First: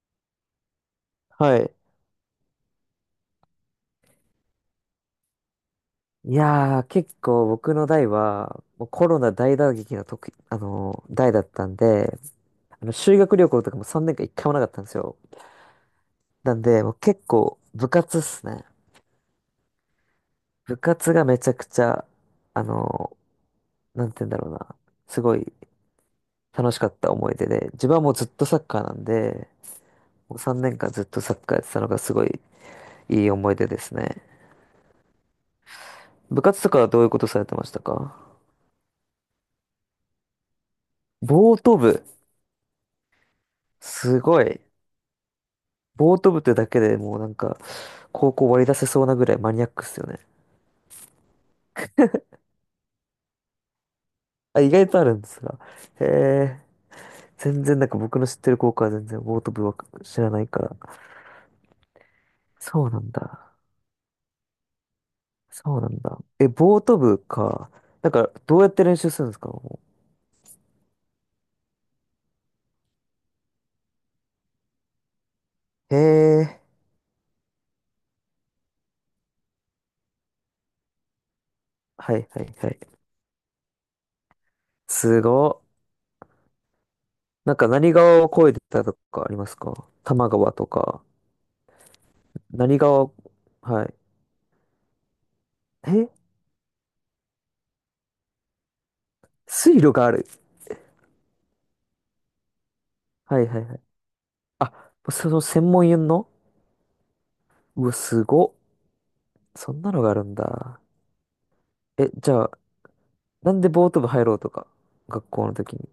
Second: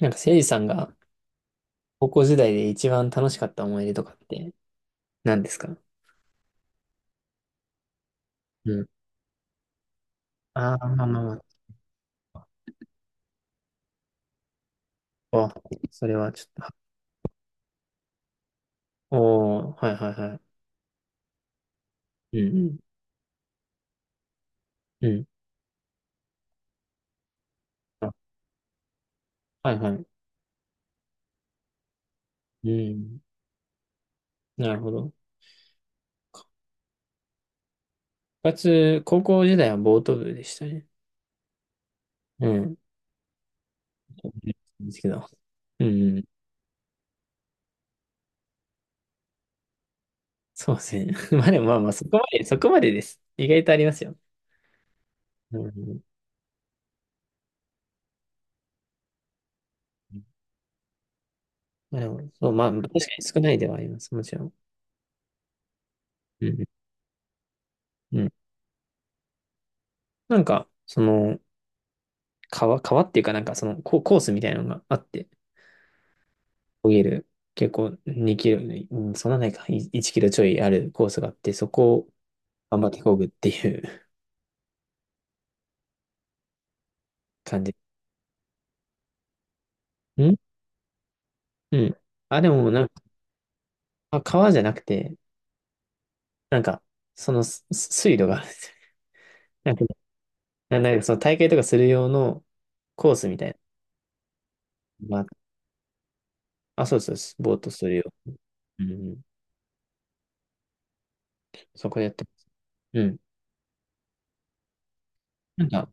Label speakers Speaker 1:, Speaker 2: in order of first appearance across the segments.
Speaker 1: なんか、せいじさんが
Speaker 2: はい。
Speaker 1: 高校時代で一番楽しかった思い出とかって何ですか？
Speaker 2: いやー、結構僕の代は、
Speaker 1: うん。
Speaker 2: もうコロナ大打撃の時、
Speaker 1: ああ、まあまあま
Speaker 2: 代だっ
Speaker 1: あ。
Speaker 2: たんで、あの修学旅行とかも3年間一回もなかったんですよ。
Speaker 1: あ、それはちょっ
Speaker 2: な
Speaker 1: と、
Speaker 2: ん
Speaker 1: は
Speaker 2: で、もう結構部活っすね。
Speaker 1: おー、はいはいは
Speaker 2: 部活がめちゃくちゃ、
Speaker 1: い。う
Speaker 2: あ
Speaker 1: ん、
Speaker 2: のなんて言うんだろうな。
Speaker 1: うん、う
Speaker 2: す
Speaker 1: ん。
Speaker 2: ごい楽しかった思い出で、自分は
Speaker 1: あ、
Speaker 2: もうずっとサッカーなんで、
Speaker 1: はいはい。
Speaker 2: もう3年間ずっとサッカーやってたのがすごい
Speaker 1: う
Speaker 2: い
Speaker 1: ん。
Speaker 2: い思い出ですね。
Speaker 1: なるほど。
Speaker 2: 部活とかはどういうことされてましたか？
Speaker 1: 部活、高校時代はボート部でしたね。
Speaker 2: ボート部。
Speaker 1: うん。
Speaker 2: すごい。
Speaker 1: ですけど。う
Speaker 2: ボー
Speaker 1: ん。
Speaker 2: ト部ってだけでもうなんか、高校割り出せそうなぐらいマニアックっすよね。
Speaker 1: そうですね。まあでもまあまあ、そこまでです。意外とありますよ。
Speaker 2: あ、意外とあるんです
Speaker 1: う
Speaker 2: が。
Speaker 1: ん。
Speaker 2: へえ、全然なんか僕の知ってる高校は全然ボート部は知らないから。
Speaker 1: まあでも、そう、まあ、確
Speaker 2: そう
Speaker 1: か
Speaker 2: な
Speaker 1: に
Speaker 2: ん
Speaker 1: 少な
Speaker 2: だ。
Speaker 1: いではあります。もちろん。
Speaker 2: そうなんだ。
Speaker 1: う
Speaker 2: え、
Speaker 1: ん。
Speaker 2: ボート部か。なん
Speaker 1: う
Speaker 2: か、
Speaker 1: ん。
Speaker 2: どうやって練習するんですか？も
Speaker 1: なんか、その、川っていうかなんかそのココースみたいなのがあって、
Speaker 2: うへえ、
Speaker 1: 見える、結構2キロ、うん、そんなないか、い1キロちょいあるコースがあって、そこを
Speaker 2: はいはいはい。
Speaker 1: 頑張ってこぐっていう
Speaker 2: すごっ。なん
Speaker 1: 感
Speaker 2: か
Speaker 1: じ。
Speaker 2: 何川を越えてたとかありますか？多摩川
Speaker 1: ん
Speaker 2: とか。
Speaker 1: うん。あ、でも
Speaker 2: 何
Speaker 1: なんか、
Speaker 2: 川、はい。
Speaker 1: あ川じゃなくて、
Speaker 2: え、
Speaker 1: なんか、そのす水路があるんですよ。なん
Speaker 2: 水
Speaker 1: か、
Speaker 2: 路がある。
Speaker 1: ななんかその大会とかする用のコースみ
Speaker 2: はい
Speaker 1: たい
Speaker 2: はいはい。あ、
Speaker 1: なの
Speaker 2: そ
Speaker 1: が。
Speaker 2: の専門用の。
Speaker 1: あ、そうそうです、ボートす
Speaker 2: うわ、
Speaker 1: るよ。
Speaker 2: すごっ。
Speaker 1: うん。
Speaker 2: そんなのがあるんだ。
Speaker 1: そこでや
Speaker 2: え、
Speaker 1: ってま
Speaker 2: じゃ
Speaker 1: す。
Speaker 2: あ、
Speaker 1: うん。
Speaker 2: なんでボート部入ろうとか、学校の
Speaker 1: なん
Speaker 2: 時に。
Speaker 1: か、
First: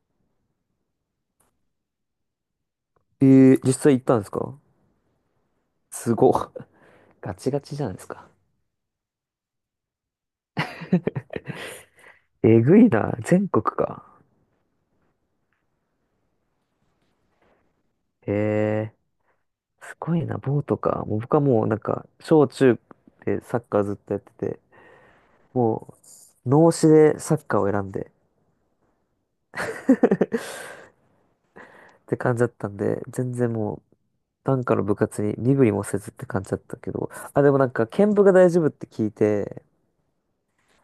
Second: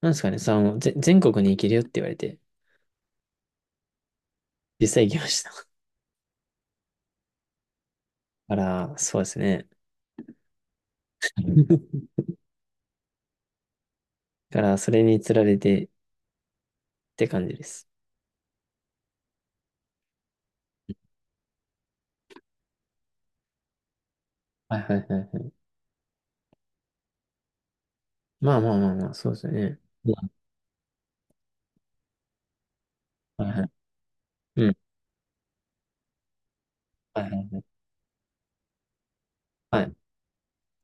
Speaker 1: なんですかね、その、ぜ、全国に行けるよって言われて、
Speaker 2: え実際行ったんですか？
Speaker 1: 実際行きました。
Speaker 2: すごっ。ガチガチじゃないですか。
Speaker 1: から、そうですね。
Speaker 2: えぐいな。全国か。
Speaker 1: から、それにつられてって感じです。
Speaker 2: へえ、すごいな。ボートか。もう僕はもうなんか、小中でサッカーずっとやってて、
Speaker 1: はいはいはいはい。
Speaker 2: もう、脳死でサッカーを選んで
Speaker 1: まあまあまあまあ、そうですよね。うん
Speaker 2: って感じだったんで、全
Speaker 1: はい
Speaker 2: 然
Speaker 1: はい。
Speaker 2: もう、なん
Speaker 1: う
Speaker 2: か
Speaker 1: ん。
Speaker 2: の部活に身振りもせずって感じだったけど、
Speaker 1: はいは
Speaker 2: あ、でも
Speaker 1: い
Speaker 2: なんか、剣舞が大丈夫って聞いて、
Speaker 1: はいはい。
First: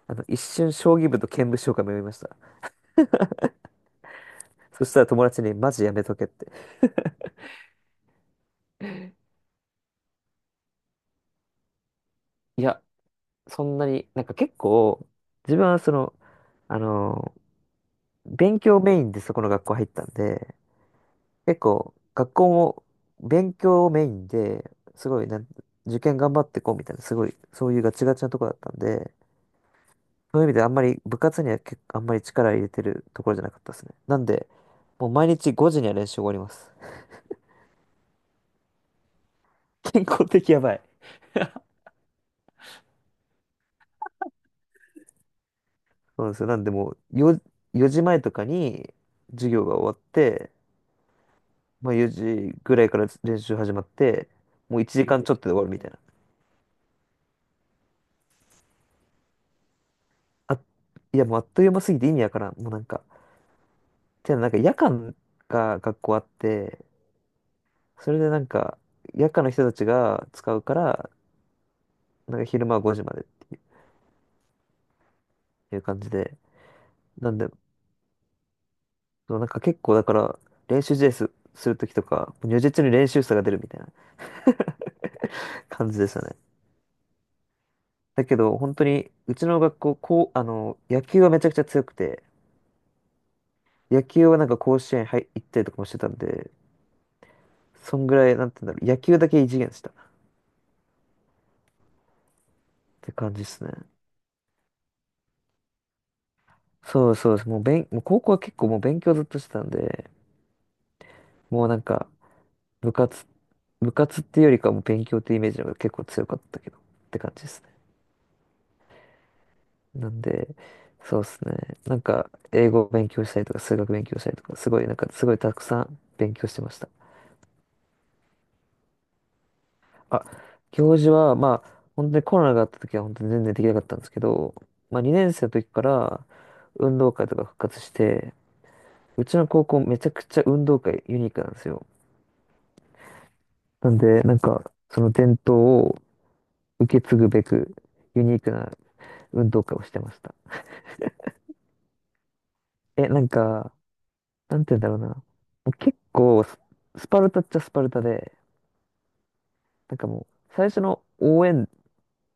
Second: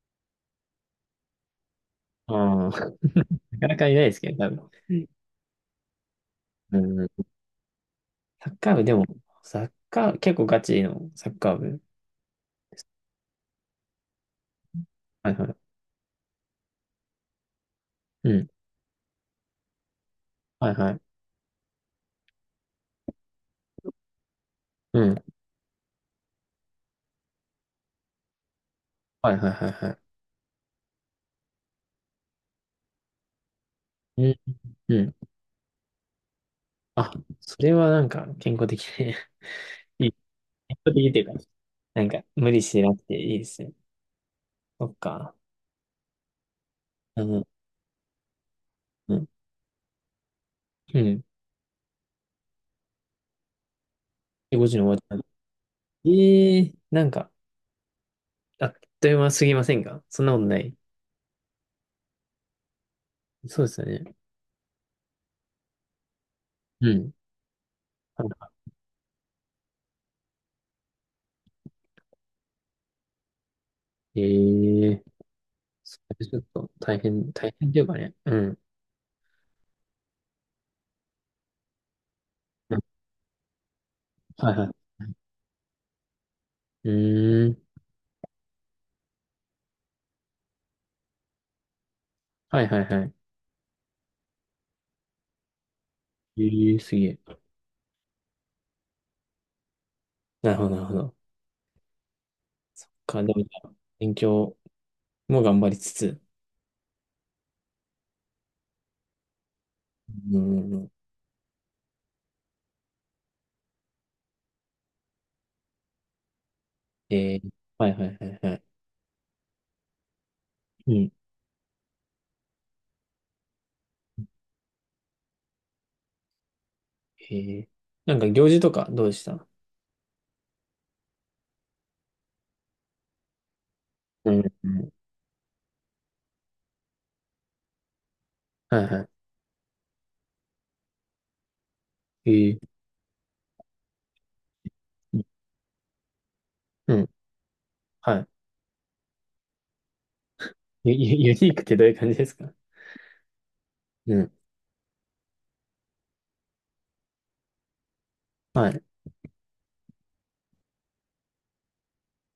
Speaker 2: あの、一瞬将棋部と剣舞将が迷いました。
Speaker 1: ああ、なかなかいないですけど、多分。
Speaker 2: そしたら友達にマジやめとけって。
Speaker 1: うん。うんサッカー部、でも、サッカー、結構ガチのサッカー部。
Speaker 2: いや、そんなに、なんか結構、
Speaker 1: はいは
Speaker 2: 自分
Speaker 1: い。
Speaker 2: はその、あの、
Speaker 1: うん。
Speaker 2: 勉強メインでそこの学校入ったんで、
Speaker 1: はいはい。
Speaker 2: 結構、学校も勉強メインで、
Speaker 1: う
Speaker 2: すご
Speaker 1: ん。
Speaker 2: いなん、受験頑張ってこうみたいな、すごい、そういうガチガチなとこだったんで、
Speaker 1: はいはいはいはい。
Speaker 2: そういう意味であんまり部活には結構あんまり力入れてるところじゃなかったですね。なん
Speaker 1: うん。
Speaker 2: で、
Speaker 1: う
Speaker 2: もう
Speaker 1: ん。
Speaker 2: 毎日5時には練習終わります。
Speaker 1: あ、それはなんか健康的で、
Speaker 2: 健
Speaker 1: いい。
Speaker 2: 康的やば
Speaker 1: 健
Speaker 2: い。
Speaker 1: 康的っていうか、なんか無理してなくていいですね。そっか。
Speaker 2: そうなんですよ。なんでもう
Speaker 1: う
Speaker 2: 4
Speaker 1: ん。
Speaker 2: 時前とかに
Speaker 1: うん。
Speaker 2: 授業が終わって、
Speaker 1: うん。
Speaker 2: まあ4時ぐらいから練習始まって、
Speaker 1: で、ご時
Speaker 2: もう
Speaker 1: の
Speaker 2: 1
Speaker 1: 終わっ
Speaker 2: 時
Speaker 1: た。
Speaker 2: 間ちょっとで終わるみたいな。
Speaker 1: ええーなんか、あっという間すぎませんか？そんなことな
Speaker 2: あ、
Speaker 1: い。
Speaker 2: いやもうあっという間すぎて意味わからん。もうなんか、
Speaker 1: そうですよね。
Speaker 2: てかなんか夜間が学校あって、
Speaker 1: うん。
Speaker 2: それでなんか夜間の人たちが使うから、なんか昼間は5時までって
Speaker 1: ええー、
Speaker 2: いう感
Speaker 1: そ
Speaker 2: じ
Speaker 1: れち
Speaker 2: で。
Speaker 1: ょっと大変、
Speaker 2: なんで、
Speaker 1: 大変というかね。うん。
Speaker 2: そうなんか結構だから練習試合するときとか、もう如
Speaker 1: う
Speaker 2: 実に
Speaker 1: ん
Speaker 2: 練習差が出るみたいな
Speaker 1: はいはい。
Speaker 2: 感じでしたね。
Speaker 1: うーん。
Speaker 2: だけど、本当に、うちの学校、こう、あの、野球はめちゃくちゃ強くて、
Speaker 1: はいはいはい。
Speaker 2: 野球はなんか甲子園入行ったりとかもしてたん
Speaker 1: え
Speaker 2: で、
Speaker 1: えー、すげえ。
Speaker 2: そんぐらい、なんて言うんだろう、野球だけ異次元でしたっ
Speaker 1: なるほど。
Speaker 2: て
Speaker 1: か、
Speaker 2: 感
Speaker 1: で
Speaker 2: じで
Speaker 1: も、
Speaker 2: すね。
Speaker 1: 勉強も頑張りつつ。
Speaker 2: そうそうです。もう、もう高校は結構もう勉強ずっとしてたんで、
Speaker 1: うん。うんうん
Speaker 2: もうなんか、部活、部活っていうよりかはもう勉強っていうイメージの方が結構強かったけど、っ
Speaker 1: え
Speaker 2: て感じで
Speaker 1: ー、
Speaker 2: すね。
Speaker 1: はいはいはいはい。
Speaker 2: なんで、
Speaker 1: うん。
Speaker 2: そうですね。なんか、英語を勉強したりとか、数学勉強したりとか、すごい、なんか、すごいたくさん勉強してました。
Speaker 1: えー、なんか行事とかどうでした？
Speaker 2: あ、行事は、まあ、本当にコロナがあった時は本当に全然できなかったんですけ
Speaker 1: うん。
Speaker 2: ど、
Speaker 1: うん
Speaker 2: まあ2年生の時から運動会とか復活して、
Speaker 1: はいは
Speaker 2: うちの高校めちゃくちゃ運動会ユニークなんですよ。
Speaker 1: い。ええ
Speaker 2: なんで、なんか、その
Speaker 1: ー、
Speaker 2: 伝統を
Speaker 1: う
Speaker 2: 受け
Speaker 1: ん。
Speaker 2: 継ぐべく、
Speaker 1: は
Speaker 2: ユ
Speaker 1: い。
Speaker 2: ニークな運動会をしてました。
Speaker 1: ユニークってどういう感じですか？
Speaker 2: え、なんか、
Speaker 1: うん。
Speaker 2: なんて言うんだろうな。結構スパルタっちゃスパルタで、
Speaker 1: はい。
Speaker 2: なんかもう、最初の応援、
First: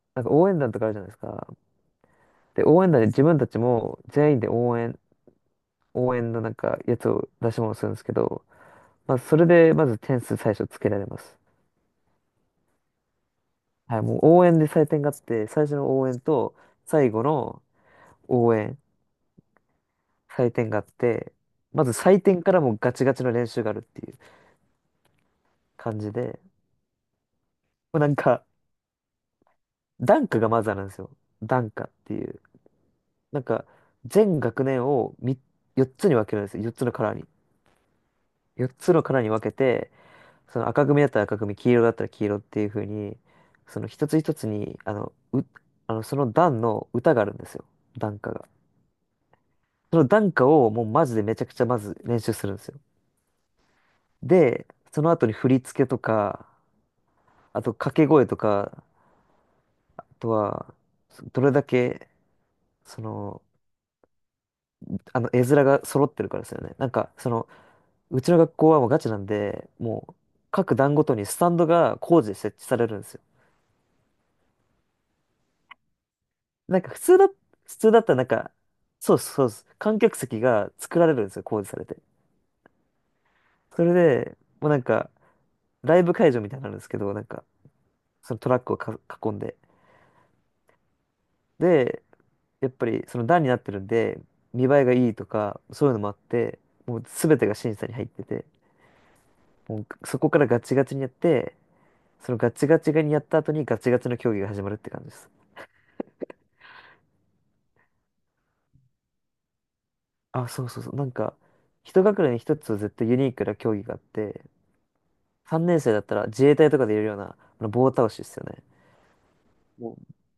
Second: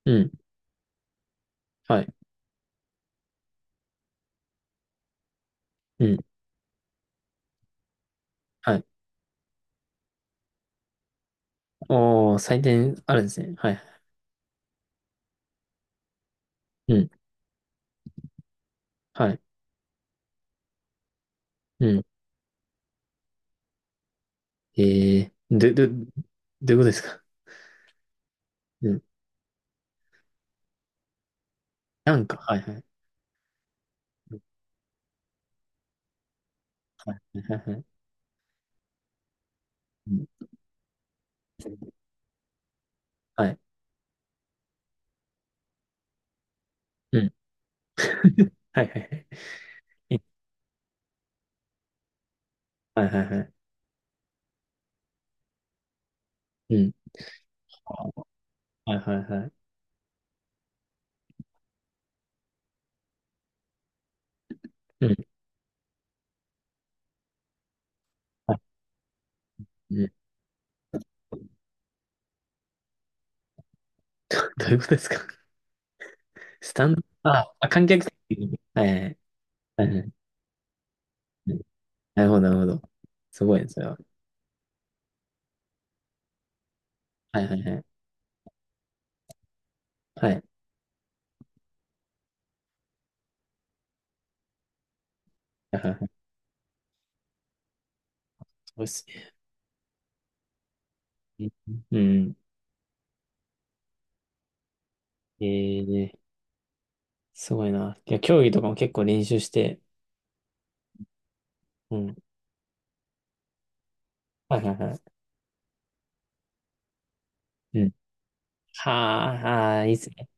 Speaker 1: う
Speaker 2: なん
Speaker 1: ん。
Speaker 2: か応援団とかあるじゃないですか。
Speaker 1: はい。
Speaker 2: で、応援団で自分たちも全員で
Speaker 1: う
Speaker 2: 応
Speaker 1: ん。
Speaker 2: 援のなんかやつを出し物するんですけど、
Speaker 1: はい。
Speaker 2: まあ、それでまず点数最初つけられます。
Speaker 1: おー、採点あるんですね。はい。
Speaker 2: はい、もう応援で採点があって、最初の応援と
Speaker 1: うん。
Speaker 2: 最後の応援、
Speaker 1: はい。
Speaker 2: 採点があって、まず
Speaker 1: うん。
Speaker 2: 採点からもうガチガチの練習があるっていう
Speaker 1: えー、ど
Speaker 2: 感じで、
Speaker 1: ういうことですか？
Speaker 2: もうなんか、
Speaker 1: うん。
Speaker 2: ダンカがまずあるんですよ。ダンカって
Speaker 1: な
Speaker 2: い
Speaker 1: んか、
Speaker 2: う。
Speaker 1: はいはい。
Speaker 2: なんか、
Speaker 1: う
Speaker 2: 全
Speaker 1: ん
Speaker 2: 学年を4つに分けるんですよ。4つのカ
Speaker 1: は
Speaker 2: ラーに。
Speaker 1: い、はい、はい。はい
Speaker 2: 4つのカラーに分けて、
Speaker 1: うん
Speaker 2: その赤組だったら赤組、黄色だったら黄色っていう風に、
Speaker 1: はい。
Speaker 2: その一つ一つに、あの、う、あの、その段の歌
Speaker 1: う
Speaker 2: があ
Speaker 1: ん。
Speaker 2: るんですよ。段歌が。
Speaker 1: はい、はい、
Speaker 2: その
Speaker 1: はい。
Speaker 2: 段歌をもうマジでめちゃくちゃまず練習するんですよ。
Speaker 1: はい、はい、はい。
Speaker 2: で、その後に振り付けとか、
Speaker 1: うん。
Speaker 2: あと掛け声とか、
Speaker 1: はい、はい、はい。
Speaker 2: あとは、どれだけ、その、
Speaker 1: うん。
Speaker 2: あの、絵面が揃ってるからですよね。なんか、その、うちの
Speaker 1: は
Speaker 2: 学
Speaker 1: い。
Speaker 2: 校はもうガチなんで、
Speaker 1: う
Speaker 2: も
Speaker 1: ん。
Speaker 2: う、各段ごとにスタンドが工事で設置されるんですよ。
Speaker 1: どういうことですか？ス
Speaker 2: なん
Speaker 1: タ
Speaker 2: か
Speaker 1: ンド、
Speaker 2: 普
Speaker 1: 観
Speaker 2: 通だ
Speaker 1: 客
Speaker 2: ったらなんか、
Speaker 1: 席？はい、
Speaker 2: そうですそうです。
Speaker 1: はい、はい。はい
Speaker 2: 観
Speaker 1: はい
Speaker 2: 客席が作られるんですよ、
Speaker 1: うん
Speaker 2: 工事されて。
Speaker 1: なるほど。すごいです
Speaker 2: それ
Speaker 1: よ。
Speaker 2: で、もうなんか、ライブ会場みたいになるんですけど、なん
Speaker 1: は
Speaker 2: か、
Speaker 1: い、はい、はい。
Speaker 2: そのトラックを囲んで。
Speaker 1: はい。
Speaker 2: で、やっぱりその段になってるんで、見栄えがいいとか、
Speaker 1: はい
Speaker 2: そ
Speaker 1: は
Speaker 2: う
Speaker 1: い
Speaker 2: いうの
Speaker 1: は
Speaker 2: も
Speaker 1: い
Speaker 2: あって、もう全てが審査に入ってて、
Speaker 1: そうです
Speaker 2: もうそこからガチガチにやっ
Speaker 1: ね。
Speaker 2: て、
Speaker 1: う
Speaker 2: そ
Speaker 1: ん。
Speaker 2: のガチガチにやった後にガチガチの競技が始まるって感じです。
Speaker 1: えー、すごいな。いや、競技とかも結構練習して、
Speaker 2: あ、そうそうそう。なんか、
Speaker 1: う
Speaker 2: 一
Speaker 1: ん。
Speaker 2: 学年に一つ絶対ユニークな競技があって、
Speaker 1: はいはいは
Speaker 2: 3年生だったら自衛隊とかでいるような、あの
Speaker 1: い。う
Speaker 2: 棒
Speaker 1: ん。
Speaker 2: 倒しですよね。
Speaker 1: はあ、あーいい
Speaker 2: も
Speaker 1: っすね。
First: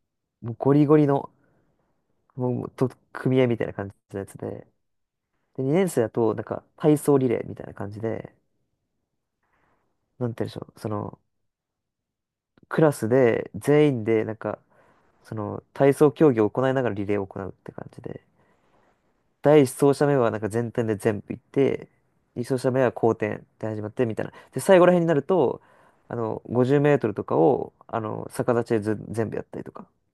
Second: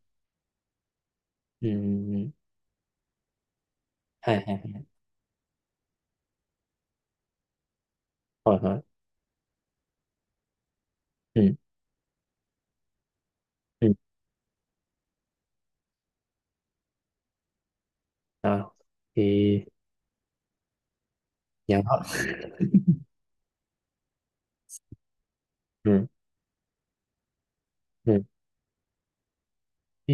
Speaker 2: う、もうゴリゴリの、
Speaker 1: うん。うん
Speaker 2: もう、組合みたいな感じのや
Speaker 1: はい
Speaker 2: つ
Speaker 1: はいは
Speaker 2: で。
Speaker 1: い。
Speaker 2: で、2年生だと、なんか、体操リレーみたいな感じで、
Speaker 1: はいはい。
Speaker 2: なんて言うんでしょう、その、
Speaker 1: うん。
Speaker 2: クラスで、
Speaker 1: う
Speaker 2: 全
Speaker 1: ん。
Speaker 2: 員で、なんか、その、体操競技を行いながらリレーを行うって感じで。
Speaker 1: なるほど。え
Speaker 2: 第一
Speaker 1: ー、
Speaker 2: 走者目は、なんか全体で全部行っ
Speaker 1: や
Speaker 2: て、
Speaker 1: ば。
Speaker 2: 2走者目は後転で始まって、みたいな。で、最後ら辺になると、
Speaker 1: うん。
Speaker 2: あの、50メートルとかを、あ
Speaker 1: うん。
Speaker 2: の、逆立ちでず全部やったりとか
Speaker 1: え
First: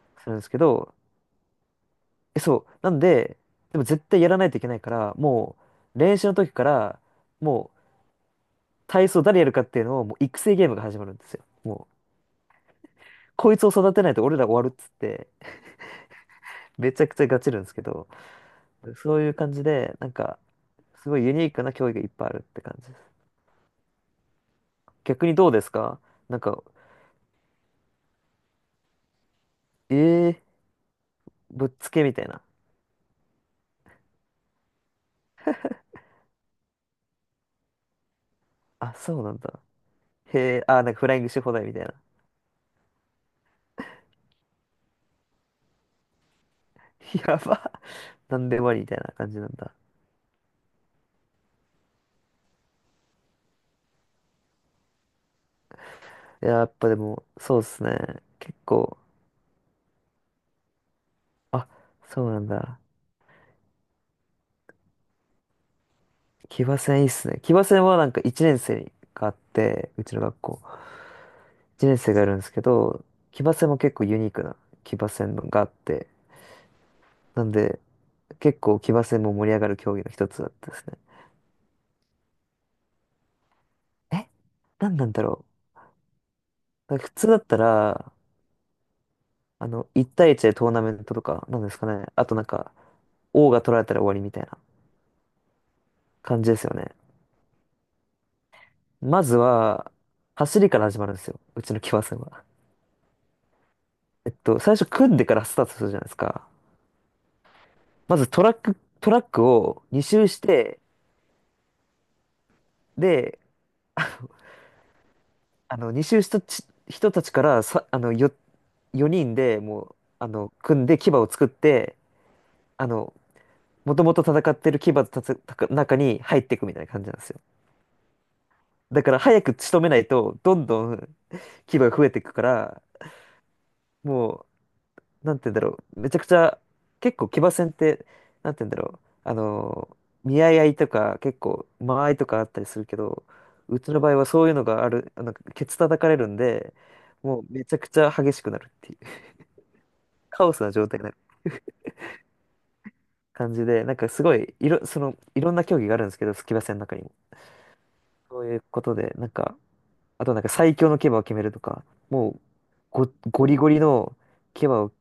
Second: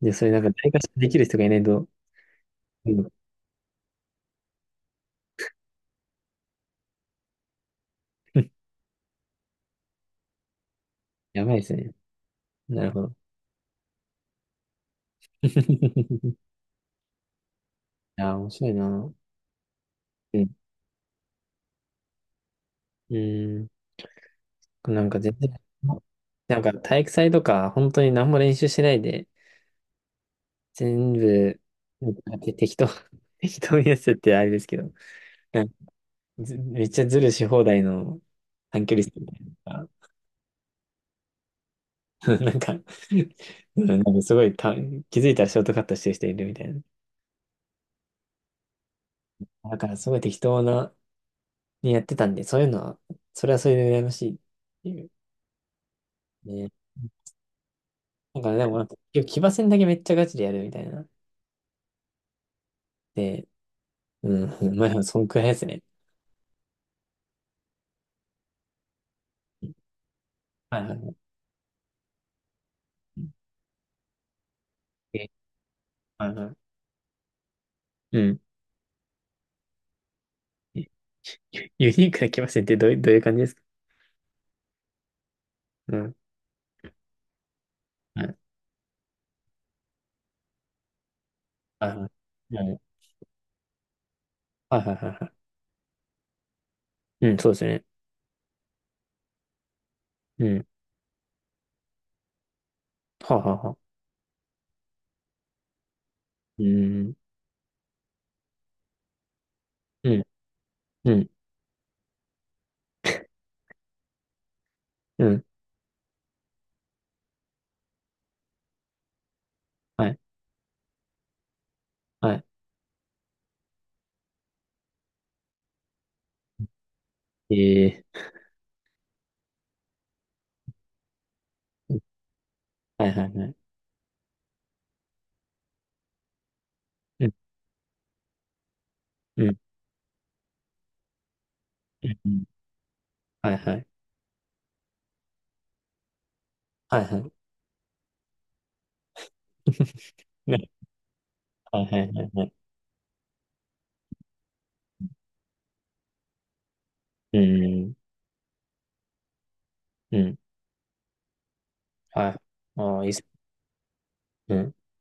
Speaker 1: ー、で、そ
Speaker 2: す
Speaker 1: れ
Speaker 2: るん
Speaker 1: なん
Speaker 2: です
Speaker 1: か
Speaker 2: け
Speaker 1: 体感
Speaker 2: ど、
Speaker 1: できる人がいないと、
Speaker 2: そう。
Speaker 1: う
Speaker 2: なん
Speaker 1: ん。
Speaker 2: で、でも絶対やらないといけないから、もう練習の時から、もう 体操誰やるかっていうのを、もう育成ゲームが始まるんです
Speaker 1: や
Speaker 2: よ。
Speaker 1: ばいです
Speaker 2: も
Speaker 1: ね。
Speaker 2: う、
Speaker 1: なるほど。
Speaker 2: こいつを育てないと俺ら終わるっつって、めちゃくちゃガチるんですけど、
Speaker 1: いやー、面白いな。
Speaker 2: そういう感じで、なんか、
Speaker 1: うん。
Speaker 2: すごいユニークな競技がいっぱいあるって感じです。
Speaker 1: うん。なんか
Speaker 2: 逆
Speaker 1: 全
Speaker 2: にど
Speaker 1: 然、
Speaker 2: うですか？なんか、
Speaker 1: なんか体育祭とか、本当に何も練習しないで、
Speaker 2: えー、
Speaker 1: 全部、
Speaker 2: ぶっつけみたい
Speaker 1: なん
Speaker 2: な。
Speaker 1: か適当、適当にやっててあれですけど。ずめっちゃズルし放題の短
Speaker 2: あ、
Speaker 1: 距離走
Speaker 2: そう
Speaker 1: みた
Speaker 2: なんだ。
Speaker 1: いな。
Speaker 2: へえ、あ、なんかフライングし放題みたいな。
Speaker 1: なんか、うんなんかすごいた、気づいたらショートカットしてる人いるみたいな。
Speaker 2: やば。なんでもありみたいな感じなんだ。
Speaker 1: だからすごい適当な、にやってたんで、そういうのは、それはそれで羨ましいっていう。
Speaker 2: いや、や
Speaker 1: ね。
Speaker 2: っぱでも、そうっすね。
Speaker 1: なんか
Speaker 2: 結
Speaker 1: でもなんか、
Speaker 2: 構、
Speaker 1: 結局騎馬戦だけめっちゃガチでやるみたいな。
Speaker 2: あ、そうなんだ。
Speaker 1: で、うん、まあ、そんくらいですね。
Speaker 2: 騎馬戦いいっすね。騎馬戦はなんか1年生があって、うちの学校。
Speaker 1: はいはい。
Speaker 2: 1年生がいるんですけど、騎馬戦も結構ユニークな騎馬
Speaker 1: え
Speaker 2: 戦があって、
Speaker 1: はいは
Speaker 2: なんで
Speaker 1: いうん。
Speaker 2: 結構騎馬戦も盛り上がる競技の一つだったで
Speaker 1: ユ
Speaker 2: すね。
Speaker 1: ユニークな騎馬戦ってどういう、どういう感じですか？
Speaker 2: え何なんだろ
Speaker 1: うん。
Speaker 2: う。なんか普通だったら、
Speaker 1: はい
Speaker 2: あの、1対1でトーナメントとか、なんですか
Speaker 1: はい
Speaker 2: ね。
Speaker 1: はい。
Speaker 2: あとなんか、王が取られたら終わりみたいな
Speaker 1: はいはいはいは
Speaker 2: 感じですよね。
Speaker 1: い。うん、そうですね。
Speaker 2: まずは、
Speaker 1: う
Speaker 2: 走
Speaker 1: ん。
Speaker 2: りから始まるんですよ。うちの騎馬戦は。
Speaker 1: はあはあはあ
Speaker 2: 最初組んでからスタートするじゃないですか。
Speaker 1: うーん、
Speaker 2: まずトラックを2
Speaker 1: うん、
Speaker 2: 周して、
Speaker 1: うん、
Speaker 2: で、
Speaker 1: うん、
Speaker 2: あの、2周した人たちからさ、あの、4人でもう、
Speaker 1: はい、
Speaker 2: あの、組んで牙を作って、
Speaker 1: は
Speaker 2: あの、もともと戦ってる牙のたつた中に入っていくみたいな感じなんですよ。
Speaker 1: い、え
Speaker 2: だから早く仕留めないと、どんどん牙が
Speaker 1: ー
Speaker 2: 増えていくから、
Speaker 1: はいはいはい、
Speaker 2: もなんて言うんだろう、めちゃくちゃ、結
Speaker 1: う
Speaker 2: 構
Speaker 1: ん、
Speaker 2: 騎馬戦って、なんて言うんだろう、あ
Speaker 1: うん、
Speaker 2: の見合い合いとか、結構、間
Speaker 1: う
Speaker 2: 合いとかあ
Speaker 1: ん、
Speaker 2: ったりするけど、
Speaker 1: はいは
Speaker 2: う
Speaker 1: い、
Speaker 2: ちの場合はそういうのがある、あの、ケツ叩かれるんで、
Speaker 1: はいは
Speaker 2: もうめちゃくちゃ激しくなるっていう、カ
Speaker 1: い、
Speaker 2: オス
Speaker 1: ね
Speaker 2: な状態になる
Speaker 1: はいはいはいはい、
Speaker 2: 感じで、なんかすごい、その、いろんな競技があるんですけど、騎馬戦の中にも。
Speaker 1: うん、
Speaker 2: そういうことで、なんか、
Speaker 1: う
Speaker 2: あと
Speaker 1: ん、
Speaker 2: なんか最強の騎馬を決めるとか、
Speaker 1: は
Speaker 2: も
Speaker 1: い、
Speaker 2: う、
Speaker 1: ああ、いいっす、
Speaker 2: ゴリゴリの
Speaker 1: う
Speaker 2: 騎
Speaker 1: ん、
Speaker 2: 馬を、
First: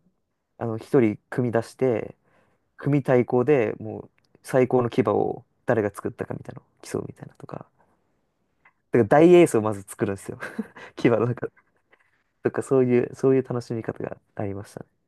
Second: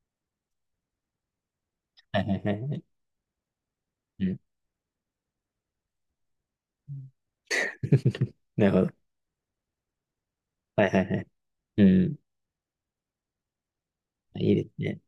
Speaker 2: あの、一人組み出して、
Speaker 1: はいはいはいはい、
Speaker 2: 組対抗でもう
Speaker 1: うん、
Speaker 2: 最高の牙を誰が作ったかみたいなのを競うみたいなとか、
Speaker 1: なるほど、
Speaker 2: だから大エースをまず作るんですよ。
Speaker 1: はいはい
Speaker 2: 牙
Speaker 1: は
Speaker 2: の
Speaker 1: い、
Speaker 2: 中、
Speaker 1: うん、
Speaker 2: とかそういう、そういう楽しみ方があ
Speaker 1: い
Speaker 2: り
Speaker 1: いで
Speaker 2: ま
Speaker 1: す
Speaker 2: した
Speaker 1: ね。
Speaker 2: ね。